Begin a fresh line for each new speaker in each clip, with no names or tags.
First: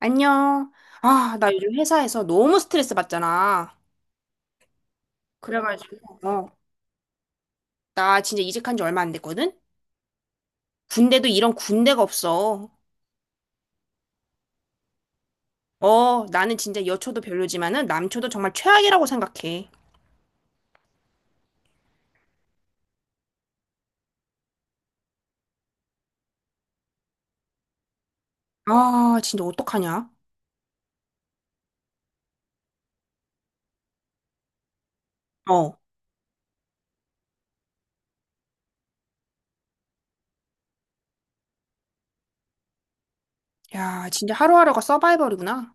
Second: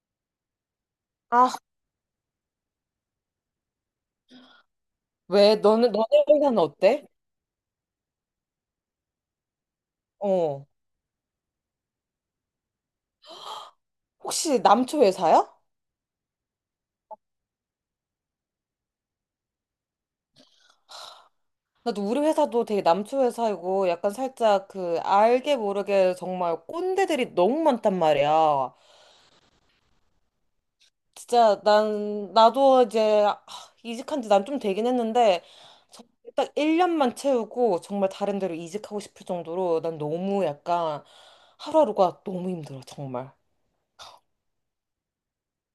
안녕. 아,
아,
나 요즘 회사에서 너무 스트레스 받잖아.
왜? 너는,
그래가지고,
너네 회사는 어때?
나 진짜 이직한 지 얼마 안 됐거든?
어.
군대도 이런 군대가 없어.
혹시 남초 회사야?
어, 나는 진짜 여초도 별로지만은 남초도 정말 최악이라고 생각해.
나도 우리 회사도 되게 남초 회사이고 약간 살짝 그 알게 모르게 정말 꼰대들이 너무 많단 말이야.
아, 진짜 어떡하냐?
진짜 나도 이제 이직한 지 난 좀 되긴 했는데
어.
정말 딱 1년만 채우고 정말 다른 데로 이직하고 싶을 정도로 난 너무 약간 하루하루가 너무 힘들어, 정말.
야, 진짜 하루하루가 서바이벌이구나.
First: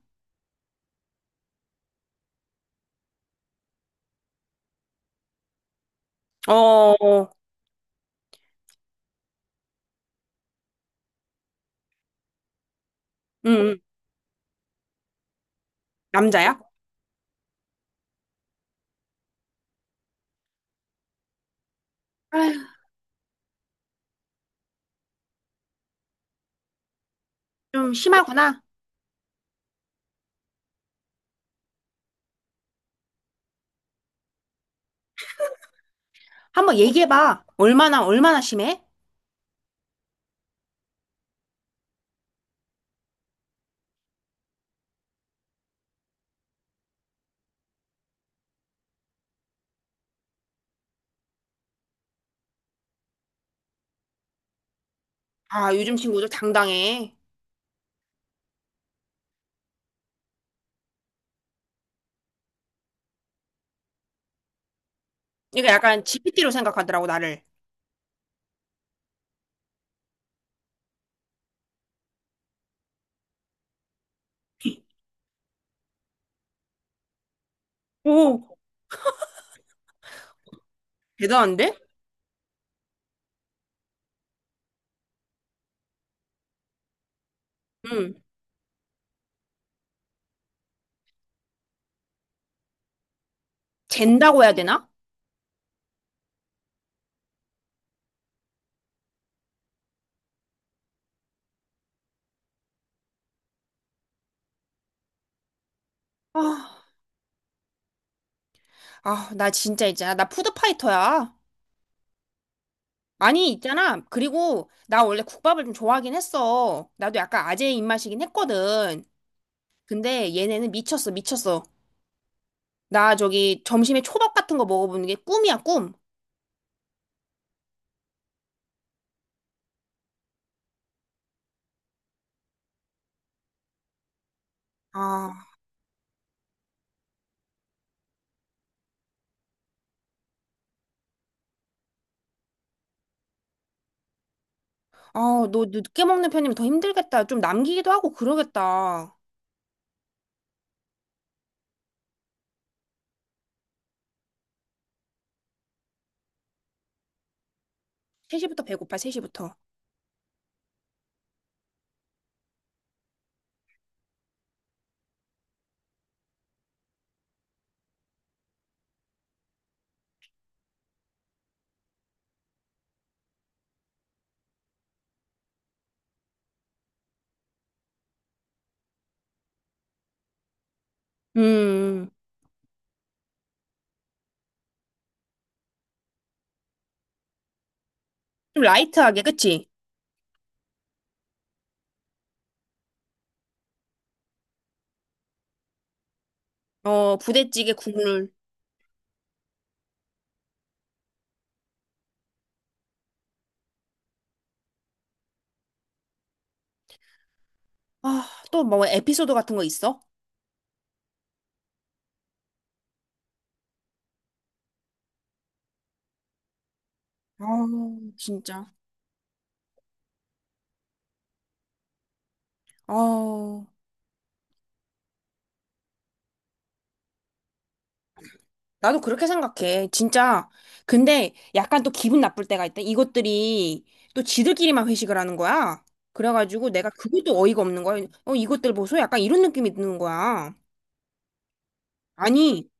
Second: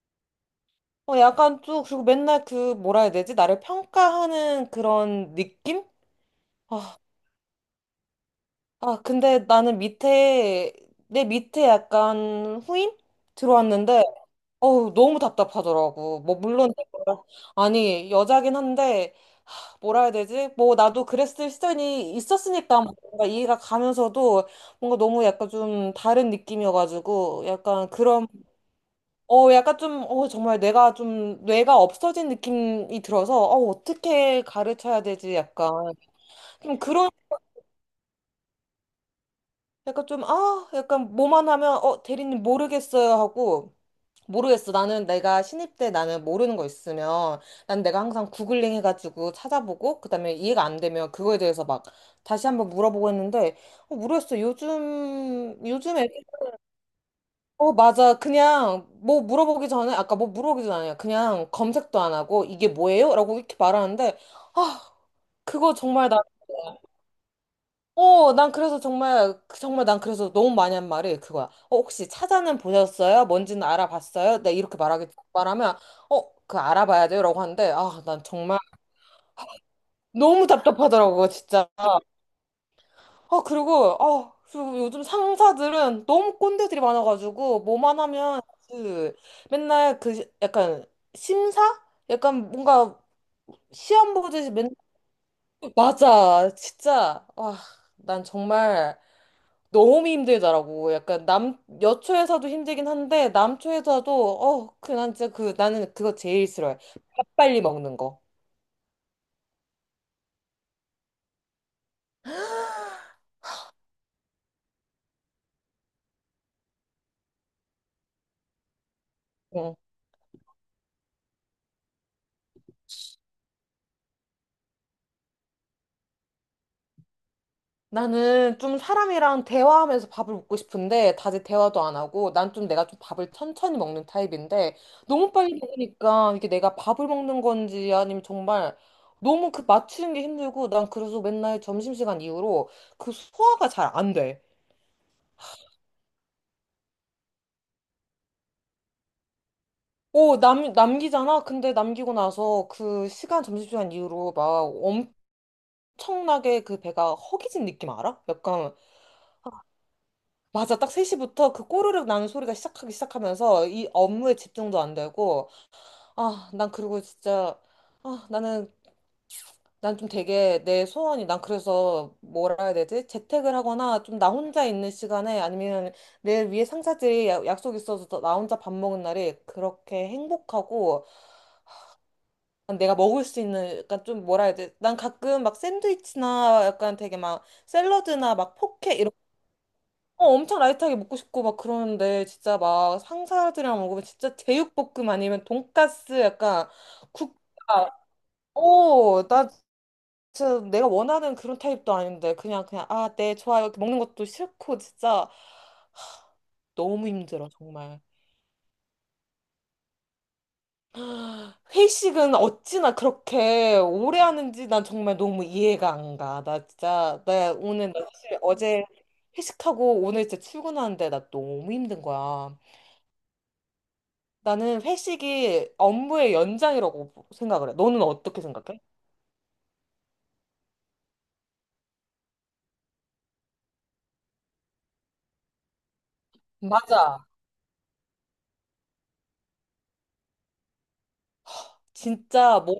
어, 약간 또, 그리고 맨날 그, 뭐라 해야 되지? 나를 평가하는 그런 느낌?
어, 어,
아, 근데 내 밑에 약간 후임?
응, 응.
들어왔는데, 어우, 너무 답답하더라고. 뭐,
남자야?
물론, 내가- 아니, 여자긴 한데, 뭐라 해야 되지? 뭐, 나도 그랬을 시절이
아휴,
있었으니까 뭔가 이해가 가면서도 뭔가 너무 약간 좀 다른 느낌이어가지고, 약간
좀
그런,
심하구나.
어, 약간 좀, 어, 정말 내가 좀, 뇌가 없어진 느낌이 들어서, 어, 어떻게 가르쳐야 되지? 약간.
한번
좀 그런
얘기해봐. 얼마나, 얼마나 심해?
약간 좀, 아, 약간 뭐만 하면, 어, 대리님 모르겠어요 하고, 모르겠어. 나는 내가 신입 때 나는 모르는 거 있으면, 난 내가 항상 구글링 해가지고 찾아보고, 그다음에 이해가 안 되면 그거에 대해서 막 다시 한번 물어보고 했는데, 어, 모르겠어. 요즘,
아, 요즘
요즘에,
친구들 당당해.
어, 맞아. 그냥 뭐 물어보기 전에, 아까 뭐 물어보기 전에 그냥 검색도 안 하고, 이게 뭐예요? 라고 이렇게 말하는데, 아,
그러니까
그거
약간
정말 나,
GPT로 생각하더라고, 나를.
어, 정말 난 그래서 너무 많이 한 말이 그거야. 어, 혹시 찾아는 보셨어요? 뭔지는 알아봤어요? 나 이렇게 말하기, 말하면, 어, 그 알아봐야 돼요? 라고 하는데, 아, 난
오.
정말 너무 답답하더라고, 진짜.
대단한데?
아, 그리고 요즘 상사들은 너무 꼰대들이 많아가지고, 뭐만
응.
하면, 그, 맨날 그, 시- 약간, 심사? 약간 뭔가, 시험
잰다고
보듯이
해야
맨날,
되나?
맞아, 진짜. 아, 난 정말. 너무 힘들더라고. 약간 남, 여초에서도 힘들긴 한데, 남초에서도, 어, 그, 난 진짜 그, 나는 그거
아,
제일 싫어해. 밥 빨리 먹는 거.
아, 나 진짜 있잖아. 나 푸드파이터야. 아니, 있잖아. 그리고 나 원래 국밥을 좀 좋아하긴 했어. 나도 약간 아재 입맛이긴 했거든.
응.
근데 얘네는 미쳤어, 미쳤어. 나 저기 점심에 초밥 같은 거 먹어보는 게 꿈이야, 꿈.
나는 좀 사람이랑 대화하면서 밥을 먹고 싶은데, 다들 대화도 안 하고, 난 좀 내가 좀 밥을 천천히 먹는 타입인데,
아,
너무 빨리 먹으니까, 이게 내가 밥을 먹는 건지, 아니면 정말, 너무 그 맞추는 게 힘들고, 난 그래서 맨날 점심시간 이후로 그 소화가 잘 안 돼.
아, 너 늦게 먹는 편이면 더 힘들겠다. 좀 남기기도 하고 그러겠다.
오, 남기잖아? 근데 남기고 나서 그 시간, 점심시간 이후로 막 엄청나게 그 배가 허기진 느낌 알아?
3시부터
약간,
배고파, 3시부터.
맞아. 딱 3시부터 그 꼬르륵 나는 소리가 시작하기 시작하면서 이 업무에 집중도 안 되고, 아, 난 그리고 진짜, 아, 나는, 난 좀 되게 내 소원이, 난 그래서 뭐라 해야 되지? 재택을 하거나 좀 나 혼자 있는 시간에 아니면 내 위에 상사들이 야- 약속 있어서 나 혼자 밥 먹은 날이 그렇게 행복하고,
음,
내가 먹을 수 있는 약간 좀 뭐라 해야 돼? 난 가끔 막 샌드위치나 약간 되게 막 샐러드나 막
좀
포케 이런
라이트하게, 그치?
어, 엄청 라이트하게 먹고 싶고 막 그러는데 진짜 막 상사들이랑 먹으면 진짜 제육볶음 아니면 돈까스 약간
어, 부대찌개
국밥
국물.
어, 나 진짜 내가 원하는 그런 타입도 아닌데 그냥 아, 네, 좋아요. 이렇게 먹는 것도 싫고 진짜 너무 힘들어 정말.
아, 또 뭐 에피소드 같은 거 있어?
회식은 어찌나 그렇게 오래 하는지 난 정말 너무 이해가 안 가.
아,
나 사실
진짜.
어제 회식하고 오늘 진짜 출근하는데 나 너무 힘든 거야.
아,
나는 회식이 업무의 연장이라고 생각을 해. 너는 어떻게 생각해?
나도 그렇게 생각해. 진짜. 근데 약간 또 기분 나쁠 때가 있다. 이것들이 또 지들끼리만 회식을 하는 거야. 그래가지고 내가
맞아.
그것도 어이가 없는 거야. 어, 이것들 보소? 약간 이런 느낌이 드는 거야.
진짜,
아니,
뭐,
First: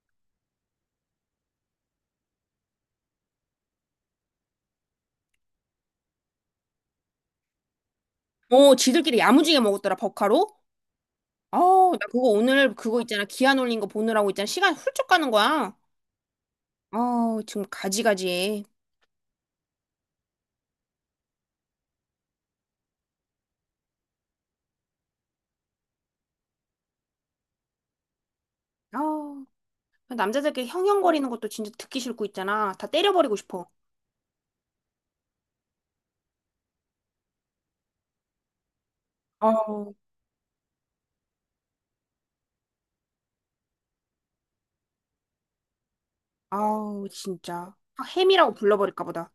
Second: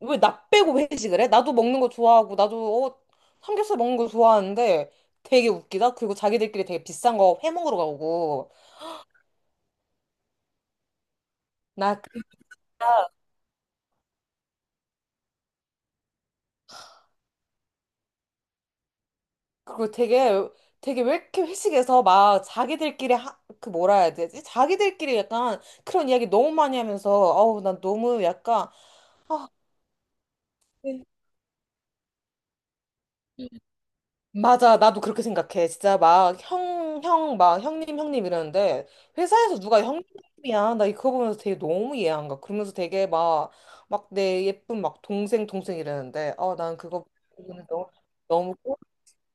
왜 나 빼고 회식을 해? 나도 먹는 거 좋아하고, 나도, 어, 삼겹살 먹는 거 좋아하는데 되게 웃기다. 그리고 자기들끼리 되게 비싼 거 회 먹으러 가고.
지들끼리 야무지게 먹었더라, 버카로? 아,
나
나 그거 오늘 그거 있잖아. 기한 올린 거 보느라고 있잖아. 시간 훌쩍 가는 거야. 아, 지금 가지가지해.
그리고 되게 왜 이렇게 회식에서 막 자기들끼리 하, 그 뭐라 해야 되지? 자기들끼리 약간 그런 이야기 너무 많이 하면서 어우 난 너무 약간
아,
아
남자들끼리
네.
형형거리는 것도 진짜 듣기 싫고 있잖아. 다 때려버리고 싶어.
맞아 나도 그렇게 생각해 진짜 막 형 막 형님 이러는데
아
회사에서 누가 형님이야 나 이거 보면서 되게 너무 이해 안 가. 그러면서 되게 막 막 내 예쁜 막 동생 이러는데 어 난 그거
아우,
보고는
진짜.
너무
아, 햄이라고
너무 꼴-
불러버릴까 보다.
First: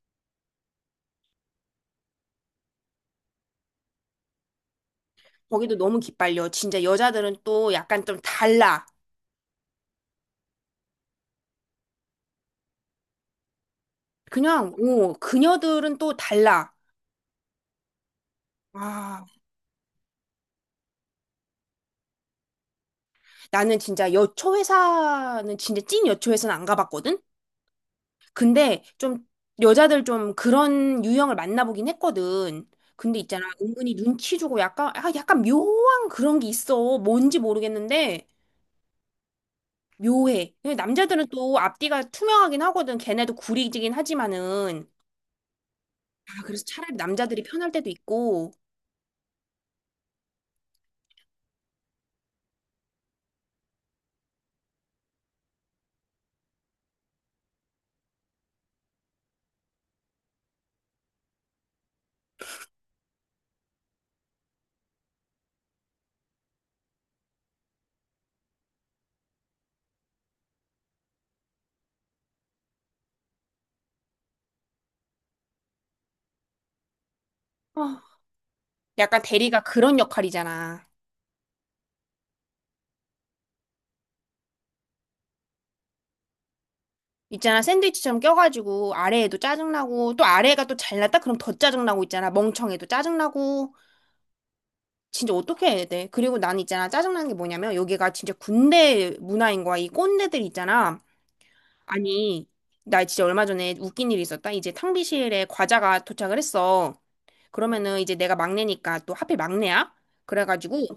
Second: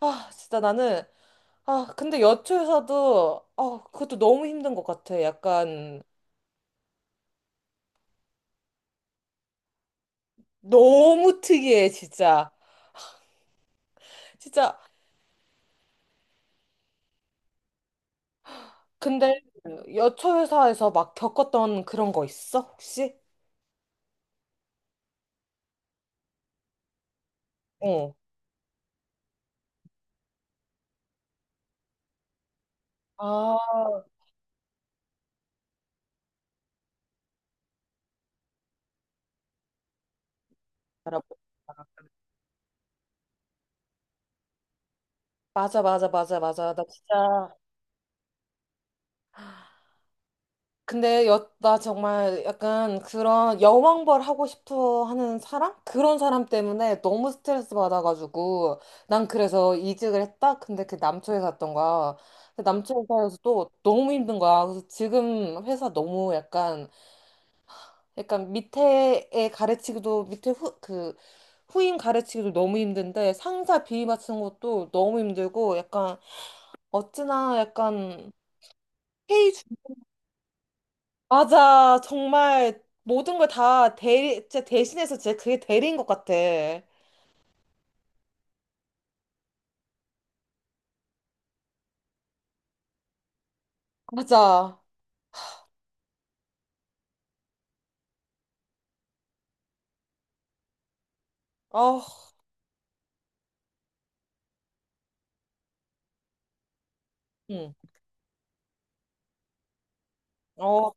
아 진짜 나는 아, 근데 여초에서도, 아, 그것도 너무 힘든 것 같아.
거기도 너무
약간,
기빨려. 진짜 여자들은 또 약간 좀 달라.
너무 특이해, 진짜.
그냥,
진짜,
오, 그녀들은 또 달라. 아,
근데 여초 회사에서 막 겪었던 그런 거 있어, 혹시?
나는 진짜 여초회사는 진짜 찐 여초회사는 안 가봤거든?
어.
근데 좀 여자들 좀 그런 유형을 만나보긴 했거든. 근데 있잖아,
아,
은근히 눈치 주고 약간, 아, 약간 묘한 그런 게 있어. 뭔지 모르겠는데, 묘해. 근데
알아.
남자들은 또 앞뒤가 투명하긴 하거든. 걔네도 구리지긴 하지만은.
맞아, 맞아, 맞아,
아, 그래서
맞아. 나
차라리 남자들이
진짜.
편할 때도 있고,
근데 여, 나 정말 약간 그런 여왕벌 하고 싶어 하는 사람? 그런 사람 때문에 너무 스트레스 받아가지고 난 그래서 이직을 했다? 근데 그 남초에 갔던 거야. 근데 남초 회사에서 또 너무 힘든 거야. 그래서 지금 회사 너무 약간 약간 밑에에 가르치기도 밑에 후, 그 후임 가르치기도 너무 힘든데 상사 비위 맞추는 것도 너무 힘들고 약간 어찌나
어,
약간
약간 대리가 그런 역할이잖아.
맞아. 정말 모든 걸 다 대리, 진짜 대신해서 진짜 그게 대리인 것 같아.
있잖아, 샌드위치처럼 껴가지고, 아래에도 짜증나고, 또 아래가 또 잘났다? 그럼 더 짜증나고 있잖아. 멍청해도 짜증나고.
맞아.
진짜 어떻게 해야 돼? 그리고 난 있잖아, 짜증나는 게 뭐냐면, 여기가 진짜 군대 문화인 거야. 이 꼰대들 있잖아.
아,
아니, 나 진짜 얼마 전에 웃긴 일이 있었다. 이제 탕비실에 과자가 도착을 했어.
응.
그러면은 이제 내가 막내니까 또 하필 막내야? 그래가지고,
어,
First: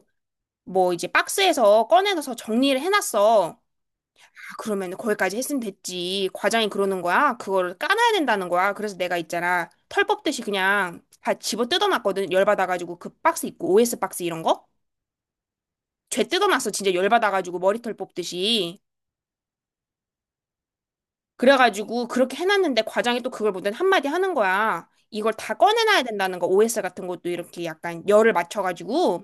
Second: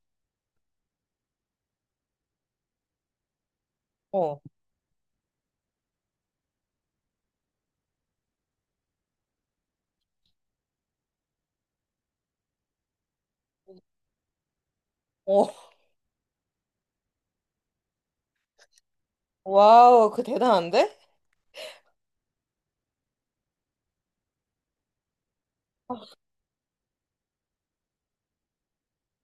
뭐 이제 박스에서 꺼내서 정리를 해놨어.
어,
그러면 거기까지 했으면 됐지. 과장이 그러는 거야. 그거를 까놔야 된다는 거야. 그래서 내가 있잖아. 털 뽑듯이 그냥 다 집어 뜯어놨거든. 열받아가지고 그 박스 있고 OS 박스 이런 거?
어.
죄 뜯어놨어. 진짜 열받아가지고 머리털 뽑듯이.
와우, 그 대단한데?
그래가지고 그렇게 해놨는데 과장이 또 그걸 보더니 한마디 하는 거야. 이걸 다 꺼내놔야 된다는 거. OS 같은 것도 이렇게 약간 열을 맞춰가지고.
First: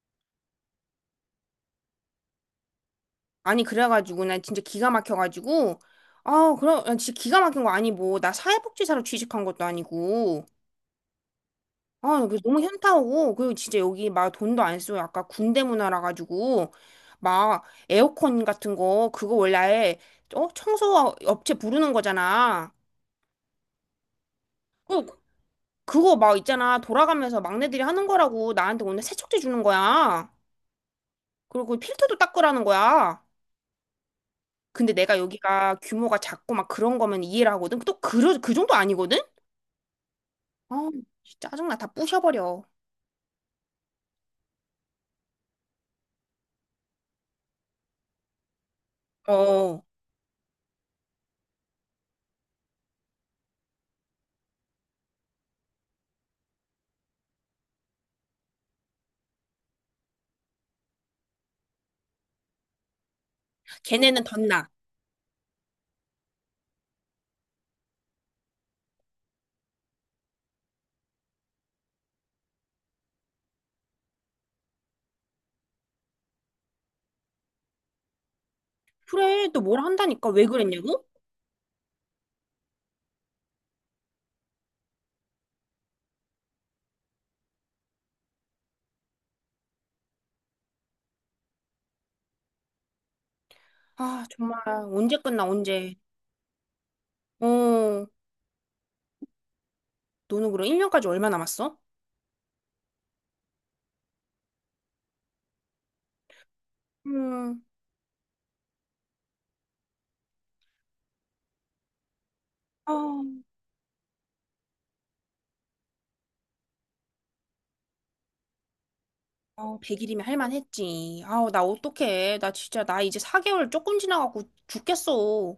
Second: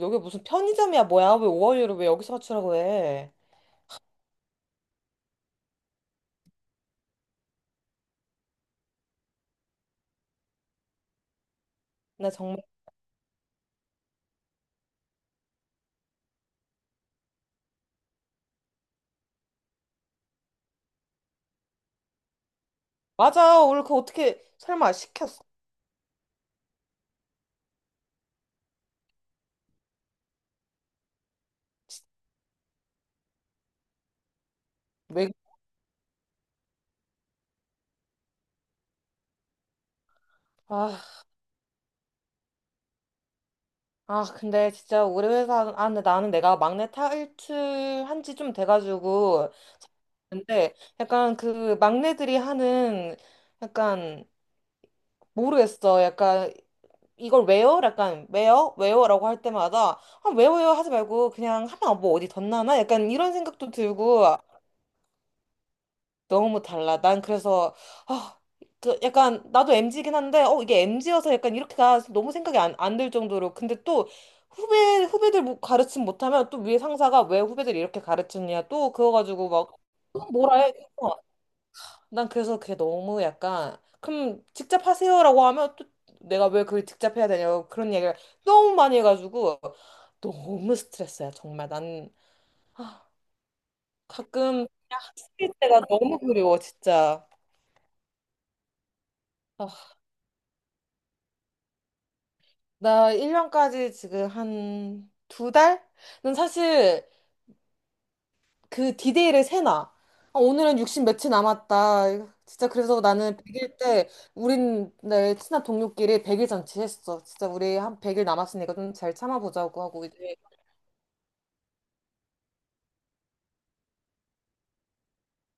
여기 무슨 편의점이야, 뭐야? 왜 5월유를 왜 여기서 맞추라고 해?
아니 그래가지고 난 진짜 기가 막혀가지고. 아 그럼 난 진짜 기가 막힌 거 아니 뭐. 나 사회복지사로 취직한 것도 아니고. 아,
나
그 너무
정말.
현타오고 그리고 진짜 여기 막 돈도 안 쓰고 약간 군대 문화라 가지고 막 에어컨 같은 거 그거 원래 아예, 청소 업체 부르는 거잖아.
맞아. 오늘 그거 어떻게 설마
그
시켰어?
그거 막 있잖아 돌아가면서 막내들이 하는 거라고 나한테 오늘 세척제 주는 거야. 그리고 그 필터도 닦으라는 거야. 근데 내가
왜?
여기가 규모가 작고 막 그런 거면 이해를 하거든. 또 그 정도 아니거든? 아,
아,
진짜 짜증나. 다 부셔버려.
아, 근데 진짜 우리 회사, 아, 근데 나는 내가 막내 탈출한 지 좀 돼가지고.
어,
근데 약간 그 막내들이 하는 약간 모르겠어. 약간 이걸 왜요? 약간 왜요? 왜요?라고 할 때마다 아 왜요? 하지 말고 그냥 하면 뭐 어디 덧나나? 약간 이런 생각도
걔네는
들고
덧나.
너무 달라. 난 그래서 아, 그 약간 나도 MZ긴 한데 어 이게 MZ여서 약간 이렇게 가 너무 생각이 안 들 정도로 근데 또 후배들 뭐 가르침 못하면 또 위에 상사가 왜 후배들 이렇게 가르치냐 또 그거
그래,
가지고
또
막
뭘
또
한다니까. 왜
뭐라 해.
그랬냐고?
난 그래서 그게 너무 약간 그럼 직접 하세요라고 하면 또 내가 왜 그걸 직접 해야 되냐고 그런 얘기를 너무 많이 해가지고 너무 스트레스야 정말 난 아,
아, 정말
가끔
언제 끝나
학생 때가
언제?
너무 그리워 진짜
어,
아,
너는 그럼 1년까지 얼마 남았어?
나 1년까지 지금 한 두 달? 난 사실
음.
그 디데이를 세나. 아, 오늘은 60 며칠 남았다. 진짜 그래서 나는
아,
100일 때 우린 내 친한 동료끼리 100일 잔치했어. 진짜 우리 한 100일 남았으니까 좀 잘
아,
참아보자고 하고
100일이면 할
이제
만했지. 아우, 나 어떡해. 나 진짜 나 이제 4개월 조금 지나갖고 죽겠어.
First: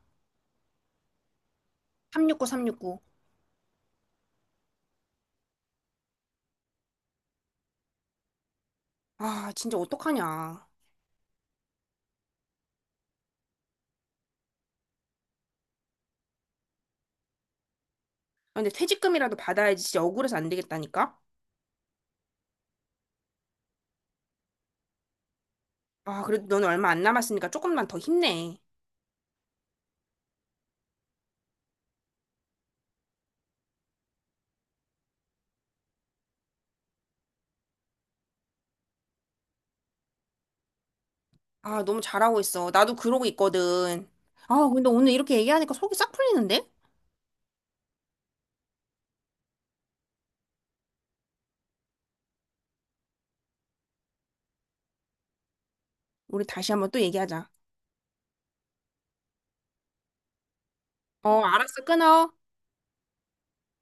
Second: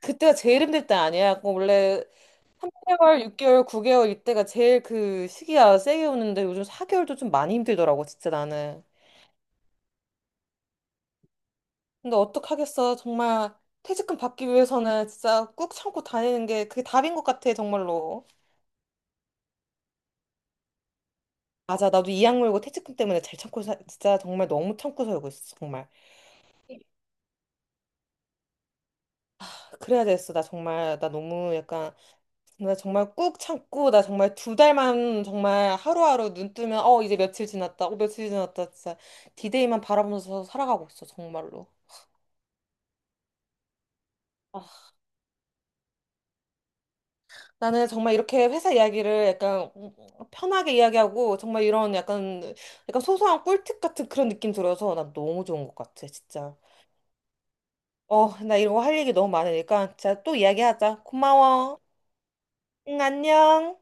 그때가 제일 힘들 때 아니야. 그 원래
369 369.
8개월, 6개월, 9개월 이때가 제일 그 시기야 세게 오는데 요즘 4개월도 좀 많이 힘들더라고 진짜 나는.
아, 진짜 어떡하냐. 아,
근데 어떡하겠어. 정말 퇴직금 받기 위해서는 진짜 꾹 참고 다니는 게 그게 답인 것 같아 정말로.
근데 퇴직금이라도 받아야지 진짜 억울해서 안 되겠다니까.
맞아. 나도 이 악물고 퇴직금 때문에 잘 참고 사, 진짜 정말 너무 참고 살고 있어. 정말.
아, 그래도 너는 얼마 안 남았으니까 조금만 더 힘내.
그래야 됐어. 나 정말 나 너무 약간 나 정말 꾹 참고 나 정말 두 달만 정말 하루하루 눈 뜨면 어 이제 며칠 지났다. 어 며칠 지났다. 진짜 디데이만 바라보면서 살아가고 있어. 정말로.
아, 너무 잘하고 있어. 나도 그러고 있거든.
아,
아, 근데 오늘 이렇게 얘기하니까 속이 싹 풀리는데?
나는 정말 이렇게 회사 이야기를 약간 편하게 이야기하고 정말 이런 약간 약간 소소한 꿀팁 같은 그런 느낌 들어서 난 너무 좋은 것 같아.
우리
진짜.
다시 한번 또 얘기하자.
어, 나 이런 거 할 얘기 너무 많으니까. 자, 또 이야기하자.
어,
고마워.
알았어. 끊어.
응, 안녕.